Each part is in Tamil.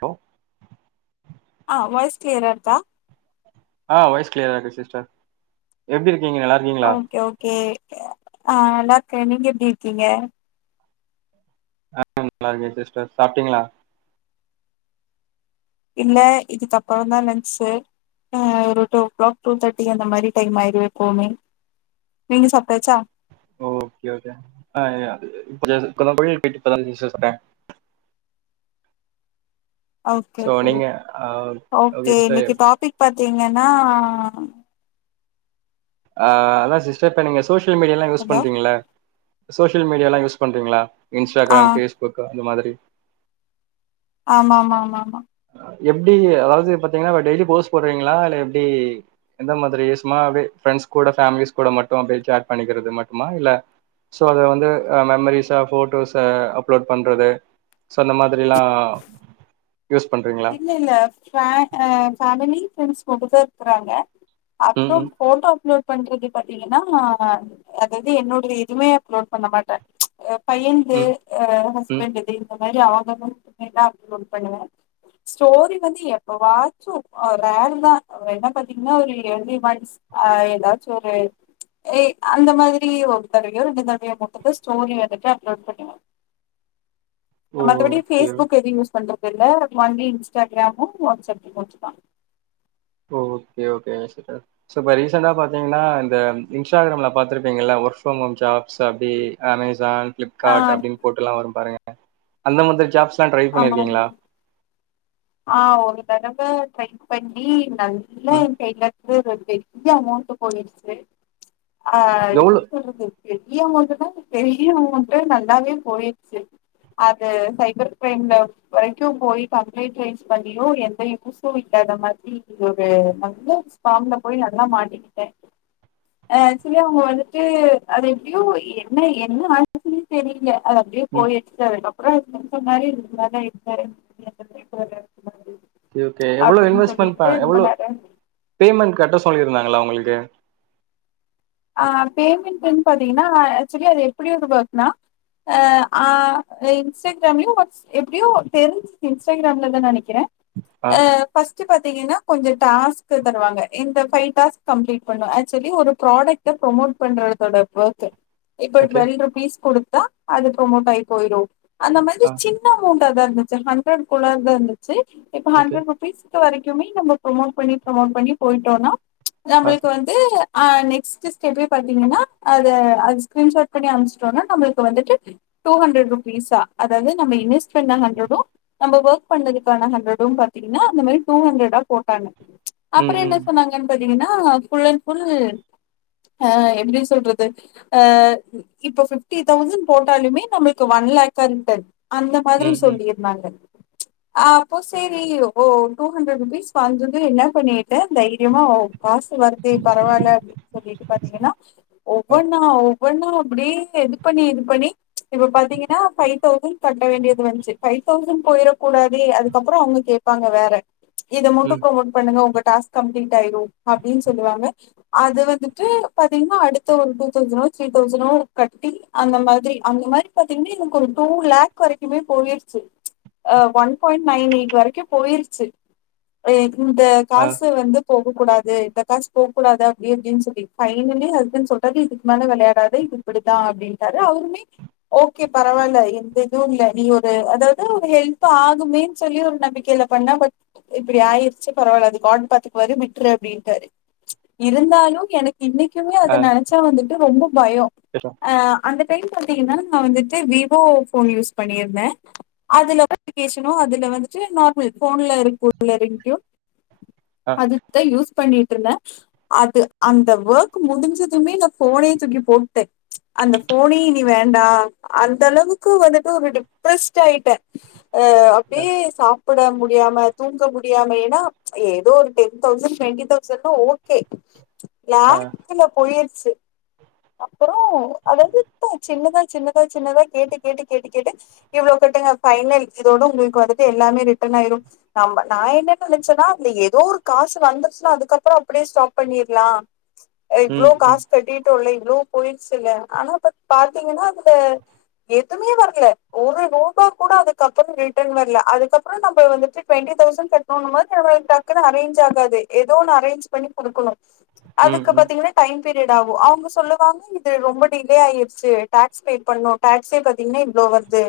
ஹலோ அ வாய்ஸ் கிளியர்ரருக்கா அ வாய்ஸ் கிளியரா இருக்கு சிஸ்டர் எப்டி இருக் ஓகே ஓகே அ நல்லாருக்க நீங்க எப்டி இருக்கீங்க அ நல்லா இருக்கே சிஸ்டர் சாப்ட்டீங்களா இல்ல இதுக்கப்புறோந்தா லஞ்ச்சே அ ஒரு டூ ஒ கிளாக் டூ தட்டி அந்த மாரி டைம் ஆயிறு எப்பவுமே நீங்க சாப்டாச்சா ஓகே ஓகே அ அது கொஞ்ச கொன்னேர் முன்னாடி வீட்டுக்கு [unintelligible] சிஸ்டர் சாப்ட ஓகே ஒகே நீங்க ஆ ஓகே இன்னிக்கு டாபிக் பாத் தீங்கன்னா அ அதா சிஸ்டர் இப்ப நீங்க சோசியல் மீடியால்லா யூஸ் ஹலோ பண்றீங்ள சோசியல் மீடியால்லா யூஸ் பண்றீங்களா ஆ இன்ஸ்டாகிராம் ஃபேஸ்புக்கு அந்த மாதிரி ஆமா ஆமா ஆமா ஆமா எப்டி அதாவது பாத்தீங்கன்னா டெய்லி போஸ்ட் போடுவீங்களா இல்ல எப்டி எந்த மாதிரி சும்மா அப்டியே ஃபிரண்ட்ஸ் கூட ஃபேமிலிஸ் கூட மட்டு அப்டியே சேட் பண்ணிக்கிறது மட்டுமா இல்ல சோ அத வந்து அ மெமரிஸ்ஸ போட்டோஸ்ஸ அப்லோட் பண்றது சொன்ன மாதிரில்லா இல்ல இல்ல ஃபே அ ஃபேமிலி ஃபிரண்ட்ஸ் மட்டுந்தா இருக்குறாங்க ம் அப்புறோ ம் ஃபோட்டோ அப்லோட் பண்றது பாத்தீங்கன்னா அதாது என்னோடைய எதுமே அப்லோட் பண்ண மாட்ட அ பையனுது ம் அ ம் ஹஸ்பண்டுது இந்த மாரி அவங்களுடையது எல்லாம் அப்லோட் பண்ணுவ ஸ்டோரி வந்து எப்பவாச்சு ரேர் தா என்ன பாத்தீங்ன்னா ஒரு எழுதி வாய்ஸ் ஆ ஏதாச்சி ஒரு ஏய் அந்த மாதிரி ஒருதங்க இருந்தும் தன்மைய பொறுத்துட்டு தா ஸ்டோரி வந்துட்டு அப்லோட் பண்ணுவே மத்தபடி ஓகே ஃபேஸ்புக் எதையு யூஸ் பண்றதில்ல ஒன்லி இன்ஸ்டாகிராமும் வாட்ஸ்அப் இமோஜிம்தா ஓகே ஓகே சிஸ்டர் இப்ப ரீசன்ட்ட பாத்தீங்கன்னா இந்த இன்ஸ்டாகிராம்ல பாத்திருப்பீங்கள்ல வொர்க் ஃப்ரம் ஹோம் ஜாப்ஸ் அப்டி அமேசான் ஆ பிளிப்கார்ட் அப்டின்னு போட்டுல்லாம் வரும் பாருங்க அந்த மாதிரி ஜாப்ஸ்லாம் ட்ரை ஆமா ஆமா பண்ணிருக்கீங்களா ஆ ஒரு தடவ ட்ரை பண்ணி நல்ல எயா ம் கைலருந்து ஒரு பெரிய அமௌண்ட்டு போயிடுச்சி ஆ எவ்ளோ எப்டி சொல்றது பெரிய அமௌண்ட்டுன்னா பெரிய அமௌண்ட்டு நல்லாவே போயிருச்சி அது சைபர் கிரைம் லெவ் வரைக்கும் போயிட்டோ கேஸ் ரைஸ் பண்ணியு எந்த யூசும் இல்லாத மாதிரி ஒரு நல்ல ஸ்கேம்ல போய் நல்லா மாட்டிகிட்டே ஆக்சுவல அவுங்க வந்துட்டு அது எப்டியோ என்ன என்ன ஆச்சுன்னு தெரியல அது அப்படியே ம் போயிட்ச்சி அப்புறோ என்ன சொன்னாரு இதுக்கு மேல எந்த [inaudible] சே ஒகே எவ்ளோ அப்டின்னு இன்வெஸ்ட்மெண்ட் ப சொல்லிட்டு இது எவ்ளோ பண்ணாரு பேமெண்ட் கட்ட சொல்லியிருந்தாங் நல்லா உங்களுக்கு ஆ பேமெண்ட்னு பாத்தீங்கன்னா ஆக்சுவலா அது எப்டி உருவாக்னா எ அ இன்ஸ்டாகிராம்லயு வாட்ஸ் எப்டியு தெரிஞ்சிது இன்ஸ்டாகிராம்லதானு நெனைக்கிறே ஆ அ ஃபர்ஸ்ட் பத் பாத்திங்கனா கொஞ்சோ டாஸ்க் தருவாங்க இந்த ஃபைவ் டாஸ்க் கம்லிட் பண்ணோ ஆக்சுவலி ஒரு ப்ராடக்ட் டு ப்ரமோட் பண்றதோட வொர்த்து இப்ப ஓகே டுவெல் ருபீஸ் குடுத் தா அது ப்ரேமோட் ஆகி போயிரோ அந்த மாரி ஆ சின்ன அமௌன் தா இருந்துச்சி ஹண்ரட்குள்ளதா இருந்துச்சி இப்ப ஓகே ஹாண்ரட் ரூபீஸ் க்கு வரைக்குமே நம்ம ப்ரமோட் பண்ணி ப்ரமோட் பண்ணி போயிட்டோனா ஆ நம்மளுக்கு வந்து அ நெக்ஸ்ட் திருப்பி பாத்தீங்கனா அது அது ஸ்கிரீன்ஷேர் பண்ணி அமிச்சிட்டோனா நம்மளுக்கு வந்துட்டு டூ ஹாண்ட்ரட் ருபீ பைசா அதாவது நம்ம இன்வெஸ்ட் பண்ற ஹாண்ரடு நம்போ ஒர்க் பண்ணதுக்கான ஹாண்ரடு பாத்தீங்கன்னா அந்த மாரி டூ டூ ஹாண்ரட்டா போட்டாங்க ம் அப்புறோ என்ன ம் சொன்னாங்கன்னு பாத்தீங்கன்னா ஃபுல்லன் ஃபுல் அ எப்டி சொல்றது அ இப்ப ஃபிப்டி தௌசண்ட் போட்டாலுமே நம்மளுக்கு ஒன் லே [unintelligible] அந்த மாதிரி ம் ம் சொல்லியிருந்தாங்க அ அப்போ சேரி ஓ டூ ஹாண்ட்ரட் ருபீஸ் வந்தது என்ன பண்ணிடே தைரியமா ஓ காசு வருதே பரவால்ல சொல்லிட்டு பாத்தீங்கன்னா ஆ ஒவ்வொன்னா ஓவ் ஒவ்வொன்னா அப்டியே இது பண்ணி இது பண்ணி இப்ப பாத்தீங்கன்னா ஃபைவ் தௌசன் கட்ட வேண்டி வந்துச்சி ஃபைவ் தௌசண்ட் போயிட கூடாதே அதுக்கப்புறம் அவுங்க கேப்பாங்க வேற இத மட்டும் ம் ப்ரொமோட் பண்ணுங்க உங்க டாஸ்க் கம்பிளீட் ஆயிரும் அப்டின்னு சொல்லுவாங்க அது வந்து டு பாத்தீங்கன்னா அடுத்த ஒரு டூ தௌசனோ தீரி தௌசனோ கட்டி அந்த மாதிரி அந்த மாரி பாத்தீங்னா எனக்கு ஒரு டூ லேக் வரைக்குமே போயிடுச்சி அ ஒன் பாயிண்ட் நைன் எயிட் வரைக்கு போயிருச்சி இந்த ஆ காசு வந்து போக கூடாது இந்த காசு போக் கூடாது அப்டி இப்டின்னு சொல்லிட் ஃபைனலி ஹஸ்பண்ட் சொல்டாரு இதுக்கு மேல விளையாடாதே இது இப்படிதா அப்டின்டாரு அவருமே ஓகே பர பரவால்ல எந்த இதுவு இல்ல நீ ஒரு அதாவது ஒரு ஹெல்ப் ஆகுமேன் சொல்லி ஒரு நம்பிக்கையில பண்ண பட் இப்படி ஆயிருச்சி பரவால்ல அது காட் பாத்துக்குவாரு விட்டுரு அப்டின்டாரு இருந்தாலும் எனக் இன்னிக்குமே அத ஆ நெனைச்சா வந்துட்டு ரொம்ப பயோ ஆ அந்த அந்த டைம் பாத்திகன்னா நா வந்துட்டு விவோ ஃபோன் யூஸ் பண்ணியிருந்தே அதுல பேசுனோ அதுல வந்துட்டு நார்மல் ஃபோன்ல இருக்கும்ல ரிங்டியூன் ஆ அதுக்தா யூஸ் பண்ணிட்ருந்தே அது அந்த வெர்க் முடிஞ்சிதுமே அந்த ஃபோனையே துக்கி போட்டே அந்த ஃபோனே இனி வேண்டா அந்த அளவுக்கு வந்துட்டு ஒரு டிப்ரெஸ்ட் ஆயிட்டே ஆ ஆ அப்டியே சாப் ப்புட முடியாம தூங்க முடியாம ஏன்னா ஏதோ ஒரு டென் தௌசண்ட் டுவெண்ட்டி தௌசண்ட்னா ஓகே ஆ லாக்குல போய்ருச்சு அப்பற கு அதாவது த சின்னதா சின்னதா சின்னதா கேட்டு கேட்டு கேட்டு கேட்டு இவ்ளோ கட்டுங்க ஃபைனல் இதோட உங்களுக்கு வந்துட்டு எல்லாமே ரிட்டர்ன் ஆயிரும் நம்ப நா என்ன நெனைச்சேன்னா அந்த ஏதோ ஒரு காசு வந்து சுனா அதுக்கப்புற அப்டியே ஸ்டாப் பண்ணிர்லா இவ்ளோ ம் ம் காஷ் கட்டிட்டோல இவ்ளோ போயிடுச்சுல்ல ஆனா இப்ப பாத்தீங்கனா அதுல எதுவுமே வர்ல ஒரு ரூபா கூட அதுக்கப்புற ரிட்டர்ன் வர்ல அதுக்கப்புற நம்ப வந்துட்டு ட்வெண்டி தௌசண்ட் கட்ணுன்னும்போது அது டக்குனு அரேஞ்ச் ஆகாது ஏதோ ஒன்னு அரேஞ்ச் பண்ணி குடுக்கணு ம் அதுக்கு ம் பாத்தீங்கனா டைம் பீரியட் ஆகு அவுங்க சொல்லுவாங்க இது ரொம்ப டிலே ஆயிருச்சு டேக்ஸ் பே பண்ணு டேக்ஸே பாத்தீங்கன்னா இவ்ளோ போ வருது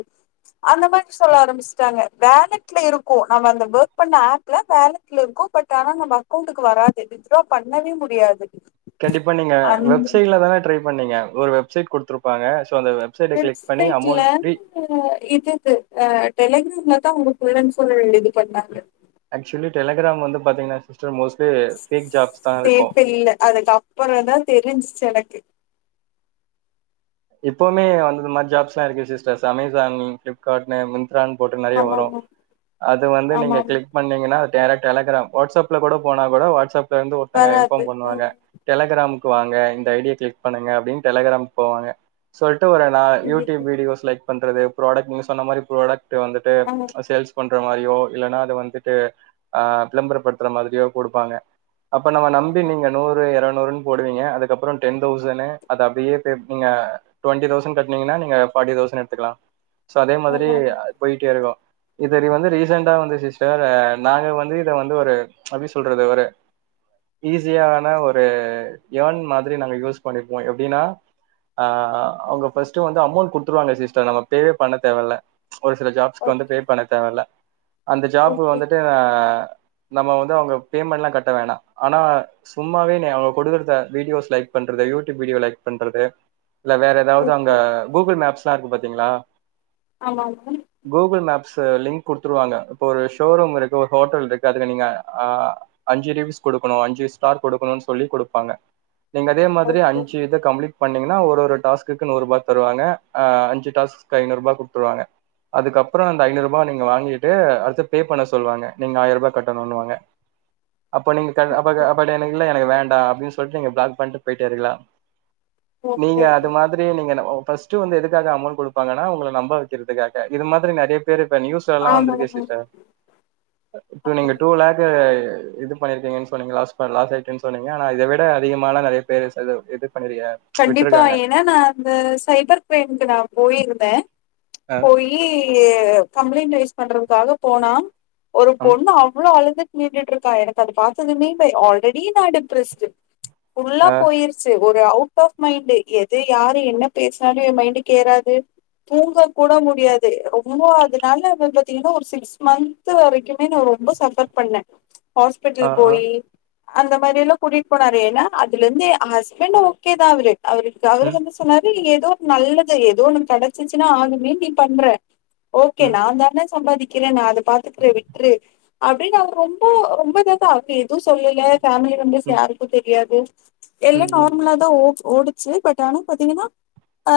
அந்த மாரி சொல்ல ஆரம்பிச்சிட்டாங்க வேலட்ல இருக்கு நம்ம அந்த ஒர்க் பண்ண ஆப்ல வேலட்ல இருக்கு கு பட் ஆனா நம்ம அக்கவுண்டக்கு வராது வித்ட்ரா பண்ணவே முட் கண்டிப்பா நீங்க வெப்சைட்ல தான ட்ரை பண்ணீங்க ஒரு வெப்சைட் குடுத்துருப்பாங்க அந்த வெப்சைட்ட கிளிக் பண்ணி வெப்சைட் இல்ல அமௌண்ட் ரீ ஆ இது இது ஆ டெலிகிராம்லதா உங்களுக்கு வருன் சொல் இது பண்ணாங்க ஆக்சுவலி டெலிக்ராம் வந்து பாத்தீங்கன்னா சிஸ் பேர் தெர்ல அதுக்கப்பறந்தா தெரிஞ்சிச்சு எனக்கு இப்போவுமே வந்து அந்தமாரி ஜாப்ஸ்லா இருக்கு சிஸ்ட்ர்ஸ் அமேசான் ஃப்ளிப்கார்ட்னு ராங் போட்டு நெறைய ஆமா வரு ஆமா அது வந்து ஆமா நீங்க ஆமா கிளிக் பண்ணீங்கன்னா டேரக்ட் டெலகிராம் வாட்ஸப்ல கூட போனா கூட வாட்ஸப்லேருந்து ஒருத்தங்க வராது இன்ஃபார்ம் பண்ணுவாங்க அஹ் டெலகிராம் க்கு வாங்க இந்த ஐ டிய கிளிக் பண்ணுங்க அப்டின்னு டெலகிராமுக் போவாங்க சொல்லிட்டு ட்டு ஒரு நா யூடியூப் இன்னைக்கு- வீடியோவ செலக்ட் பண்றது ப்ராடக்ட் நீங்க சொன்ன மாரி ப்ராடக்ட் வந்துட்டு ஆமா ஆ சேல்ஸ் பண்ற ற மாரியோ இல்லன்னா அத வந்துட்டு ஆ பிளம்பர் படுத்துற மாதிரியோ குடுப்பாங்க அப்ப நம்ம நம்பி நீங்க நூறு எர நூறுனு போடுவீங்க அதுக்கப்புறம் டென் தௌசணு அது அப்டியே பே நீங்க டுவெண்ட்டி தௌசண்ட் கட்னீங்கன்னா நீங்க ஃபார்ட்டி தௌசண்ட் எடுத்துக்கலா சோ அதே மாதிரி ஆமா ஆமா போயிட்டே இருக்கு இது ரீ வந்து ரீசெண்டா வந்து சிஸ்டர் ஆ நாங்க வந்து இத வந்து ஒரு எப்டி சொல்றது ஒரு ஈஸியான ஒரு யேன் மாதிரி நாங்க யூஸ் பண்ணிப்போ எப்டின்னா ஆ அவுங்க ஃபஸ்ட்டு வந்து அமௌண்ட் குடுத்துருவாங்க சிஸ்டர் நம்ம பேவே பண்ணத் தேவல்ல ஒரு சில ஜாப்ஸ்க்கு வந்து ஓகே பே பண்ணத் தேவல்ல அந்த ஜாப் ஓகே வந்துட்டு ஆ நம்ம வந்து அவுங்க பேமெண்ட்லா கட்ட வேணா ஆனா சும்மாவே நீ அவுங்க கொடுக்குறத வீடியோஸ் லைக் பண்றது யூடியூப் வீடியோ லைக் பண்றது இல்ல வேற ஏதாவது அங்க ஓகே கூகுள் மேப்ஸ்லா இருக்கு பாத்தீங்களா ஆமா ஆமா கூகுள் மேப்ஸ் த லிங்க் குடுத்துருவாங்க இப்ப ஒரு ஷோரூம் இருக்கு ஹோட்டல் இருக்கு அதுக்கு நீங்க ஆ அஞ்சு லிங்ஸ் குடுக் கணு அஞ்சு ஸ்டார் குடுக்கணுன்னு சொல்லி குடுப்பாங்க நீங்க அதே மாதிரி ஓகே அஞ்சு இத கம்ப்ளீட் பண்ணீங்கன்னா ஒரு ஒரு டாஸ்க்குக்கு நூறுபா தருவாங்க ஆ அஞ்சு டாஸ்க்கு ஐநூறுபா குடுத்துடுவாங்க அதுக்கப்புற அந்த ஐநூறுபா நீங்க வாங்கிட்டு அடுத்து பே பண்ண சொல்லுவாங்க நீங்க ஆயிரரூபா கட்டணும்னுவாங்க அப்போ நீங்க க அப்ப அப்ப எனக்கு இல்ல எனக்கு வேண்டா அப்டின்னு சொல்ட்டு நீங்க பிளாக் பண்ணிட்டு போயிட்டே இருக்கலா ஓகே ஓகே இந்த மாதிரி நீங்க என்ன ஒ ஃபஸ்ட்டு வந்து எதுக்காக அமௌண்ட் குடுப்பாங்கன்னா உங்கள நம்ப வக்கிறதுக்காக இது மாதிரி நெறைய பேரு இப்ப நியூஸ்லலா ஆமா வந்துருக்கே ஆமா சிஸ்டர் அ டூ ஆமா நீங்க டூ லேகு இது பண்ணிருக்கீங்கன்னு சொன்னீங்க லாஸ் பண் லாஸ் ஆயிட்டுன்னு சொன்னீங்கலையா ஆனா இத விட அதிகமாலா நெறைய பேரு செலவு இது பண்ணிருக்க கண்டிப்பா விட்ருக்காங்க ஏன்னா நா இந்த சைபர் கிரைமுக்கு நா போயிருந்த அ போயி கம்ப்ளைண்ட் ரைஸ் பண்றதுக்காக போனா ஒரு அம் பொண்ணு அவ்ளோ அழுதுட் நின்னுட்ருக்கா எனக் அது பாத்ததுமே ப ஆல்ரெடி நா டிப்ரஸ்டு ஃபுல்லா அ போயிருச்சு ஒரு அவுட் ஆஃப் மைண்ட எது யாரு என்ன பேசினாலு என் மைண்டுகு ஏறாது தூங்க கூட முடியாது ரொம்ப அதனால பாத்தீங்கன்னா ஒரு சிக்ஸ் மந்த் வரைக்குமே நா ரொம்ப சஃபர் பண்ண ஆ ஹாஸ்பிட்டல் ஆ போய் அந்த மாதிரி எல்லா கூட்டிட்டு போனாரு ஏன்னா அதுல இருந்து ஹஸ்பண்ட் ஓகே தா அவரு அவருக்கு அவரு ம் வந்து சொன்னாரு எதோ ஒர் நல்லது ஏதோ ஒன்னு கிடைச்சிச்சுன்னா ஆகமே நீ பண்ற ஓகே ம் நா தானே சம்பாதிக் கிறே நா அத பாத்துக்கிறே விட்டுரு அப்டின்னு அவங்க ரொம்ப ரொம்ப இத தா அவங்க எதுவு சொல்லல ஃபேமிலி மெம்பர்ஸ் ம் யாருக்கு தெரியாது எல்லா ம் ம் நார்மலா தா ஓ ஓடுச்சு பட் ஆனா பாத்தீங்கன்னா ஆ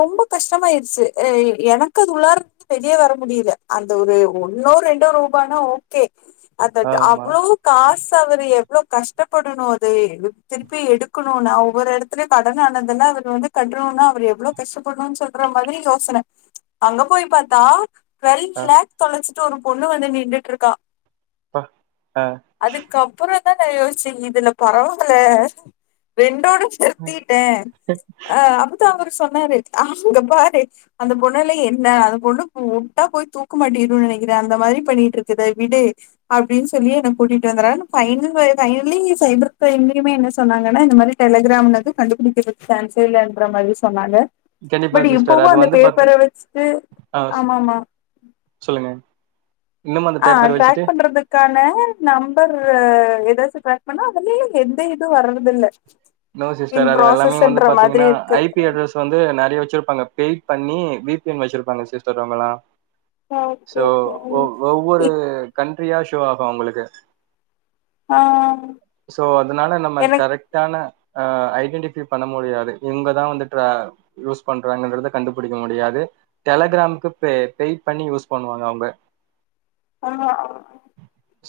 ரொம்ப கஷ்டமாயிருச்சு ஆ எனக்கு அது உள்ளார வெளியே வர முடியல அந்த ஒரு ஒன்னோ ரெண்டோ ரூபானா ஓகே அதட் ஆமா அவ்ளோ காஸ் அவரு எவ்வளோ கஷ்டப்படணு அத திருப்பி எடுக்கணும்னா ஒவ்வொரு இடத்துலயு கடன்னானதுல்ல அவரு வந்து கட்டணும்னா அவரு எவ்வளவு கஷ்டப்படணும்ன்னு சொல்ற மாதிரி யோசன அங்க போய் பார்த்தா டுவெல்வ் அ லேக் தொலைச்சிட்டு ஒரு பொண்ணு வந்து நின்னுட்டு இருக்கா அப்பா ஆ அத்தான யோஸ்ச்ச இதுல பரவால்ல ரெண்டோட சுத்திட்ட ஆ அப்பதா அவரு சொன்னாரு அங்க பாரு அந்த பொண்ணாலே என்ன அந்த பொண்ணு வுட்டா போய் தூக்குமாட்டிரு நனக்கிற அந்த மாரி பண்ணிட்ருக்குது விடு அப்டின் சொல்லி என்ன கூட்டிட்டு வந்தரூ ஆனா பைனல் பைனலி சைப்ர் கிரைம்லியுமே என்ன சொன்னாங்கன்னா இந்த மாரி டெலக் கிராம்னது கண்டுபுடிக்கிறதுக்கு சான்சே இல்லன்ற மாரி சொன்னாங்க கண்டிப்பா பட் சிஸ்டர் இப்பவு அது அந்த வந்து பாத்து பேப்பர வச்ட்டு ஆ சொ- ஆம்மாம்மா சொல்லுங்க இன்னும் அந்த ஆ பேப்பர் வச்சுட்டு ட்ராக் பண்றதுக்கான நம்பர் நம்பர்ரு எதாச்சு ட்ராக் பண்ணா அதுலியு எந்த இதுவு வர்றதுல்ல நோ சிஸ்டர் அது எல்லாமே நீங் வந்து மாதிரி பாத்தீங்கன்னா இருக்கு ஐ பி அட்ரஸ் வந்து நறைய வ ச்சிருப்பாங்க பெயிட் பண்ணி வீ பி என் வச்சிருப்பாங்க சிஸ்டர் அவ்ங்கெல்லா சோ ஓகே ஓகே ஒ ம் ஒவ்வொரு இப் கண்ட்ரியா ஷோ ஆகு அவ்ங்களுக்கு ஆ சோ அதனால நம்ம எனக்கு கரெக்டான ஆ ஐடென்டிஃபி பண்ண முடியாது இவ்ங்கதா வந்து ட்ரா யூஸ் பண்றாங்கன்றத கண்டுபிடிக்க முடியாது டெலகிராமுக்கு பே பெய்ட் பண்ணி யூஸ் பண்ணுவாங்க அவ்ங்க ஆ ஆ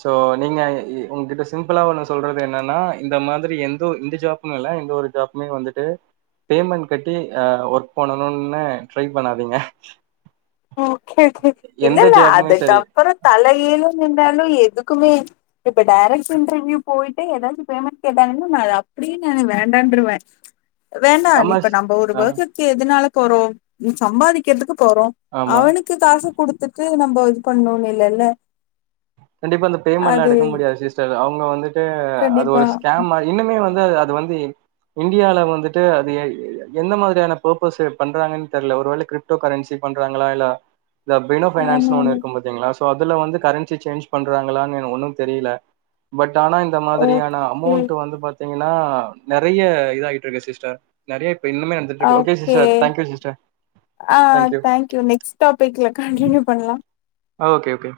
சோ நீங்க எ உங்ககிட்ட சிம்ப்ளா ஒண்ணு சொல்றது என்னன்னா இந்த மாதிரி எந்த ஒரு இந்த ஜாப் னுயில்ல எந்த ஒரு ஜாப்மே வந்துட்டு பேமெண்ட் கட்டி ஆ ஒர்க் பண்ணணுன்னே ட்ரை பண்ணாதீங்க ஓகே ஓகே எந்த இல்லெல்ல ஜாப்புமே சரி அதுக்கப்பற தலகீழ நின்னாலு எ துக்குமே இப்ப டேரெக்ட் இன்ட்ரிவீவ் போய்டு எதாச்சு பேய்மெண்ட் கேட்டாங்கனா நா அத அப்டியே நானு வேண் டற்றுவே வேண்டா ஆமா இப்ப நம்ம ஒரு ஆ வர்குக்கு எதுனால போறோ சம்பாதிக்கிற்துக்கு போறோ ஆமா அவனுக்கு காச குடுத்துட்டு நம்ம இது பண்ணு இல்லெல்ல கண்டிப்பா அந்த பேமெண்ட்லா எடுக்க முடியாது சிஸ்டர் அவ்ங்க வந்துட்டு அது கண்டிப்பா ஒரு ஸ்கேம் மாரி இன்னமே வந் து அது வந்து இந்தியால வந்துட்டு அது எந் எந்த மாதிரியான பர்பஸு பண்றாங்கன்னு தெரில ஒருவேல கிரிப்டோ கரென்சி பண்றாங்களா இல்ல இந்த பினோ பைனான்ஸுனு ஒண்ணு ஆமாமா இருக்கு பாத்தீங்களா சோ அதுல வந்து கரென் சி சேஞ்ச் பண்றாங்களானு எனக் ஒண்ணுந் தெரியில பட் ஆனா இந்த மாதிரியான ஓகே அமௌண்ட் வந்து பாத்தீங்க னா நறைய இதா ஆகிட்ருக்கு சிஸ்டர் நறைய இன்னுமே நடந்திட்ருக்கு ஓகே சிஸ்டர் தங்க்யூ சிஸ்டர் ஆ தேங்க்யூ தங்க்யூ நெக்ஸ்ட் டாபிக்ல கண்டினியூ பண்ணலா ஓகே ஓகே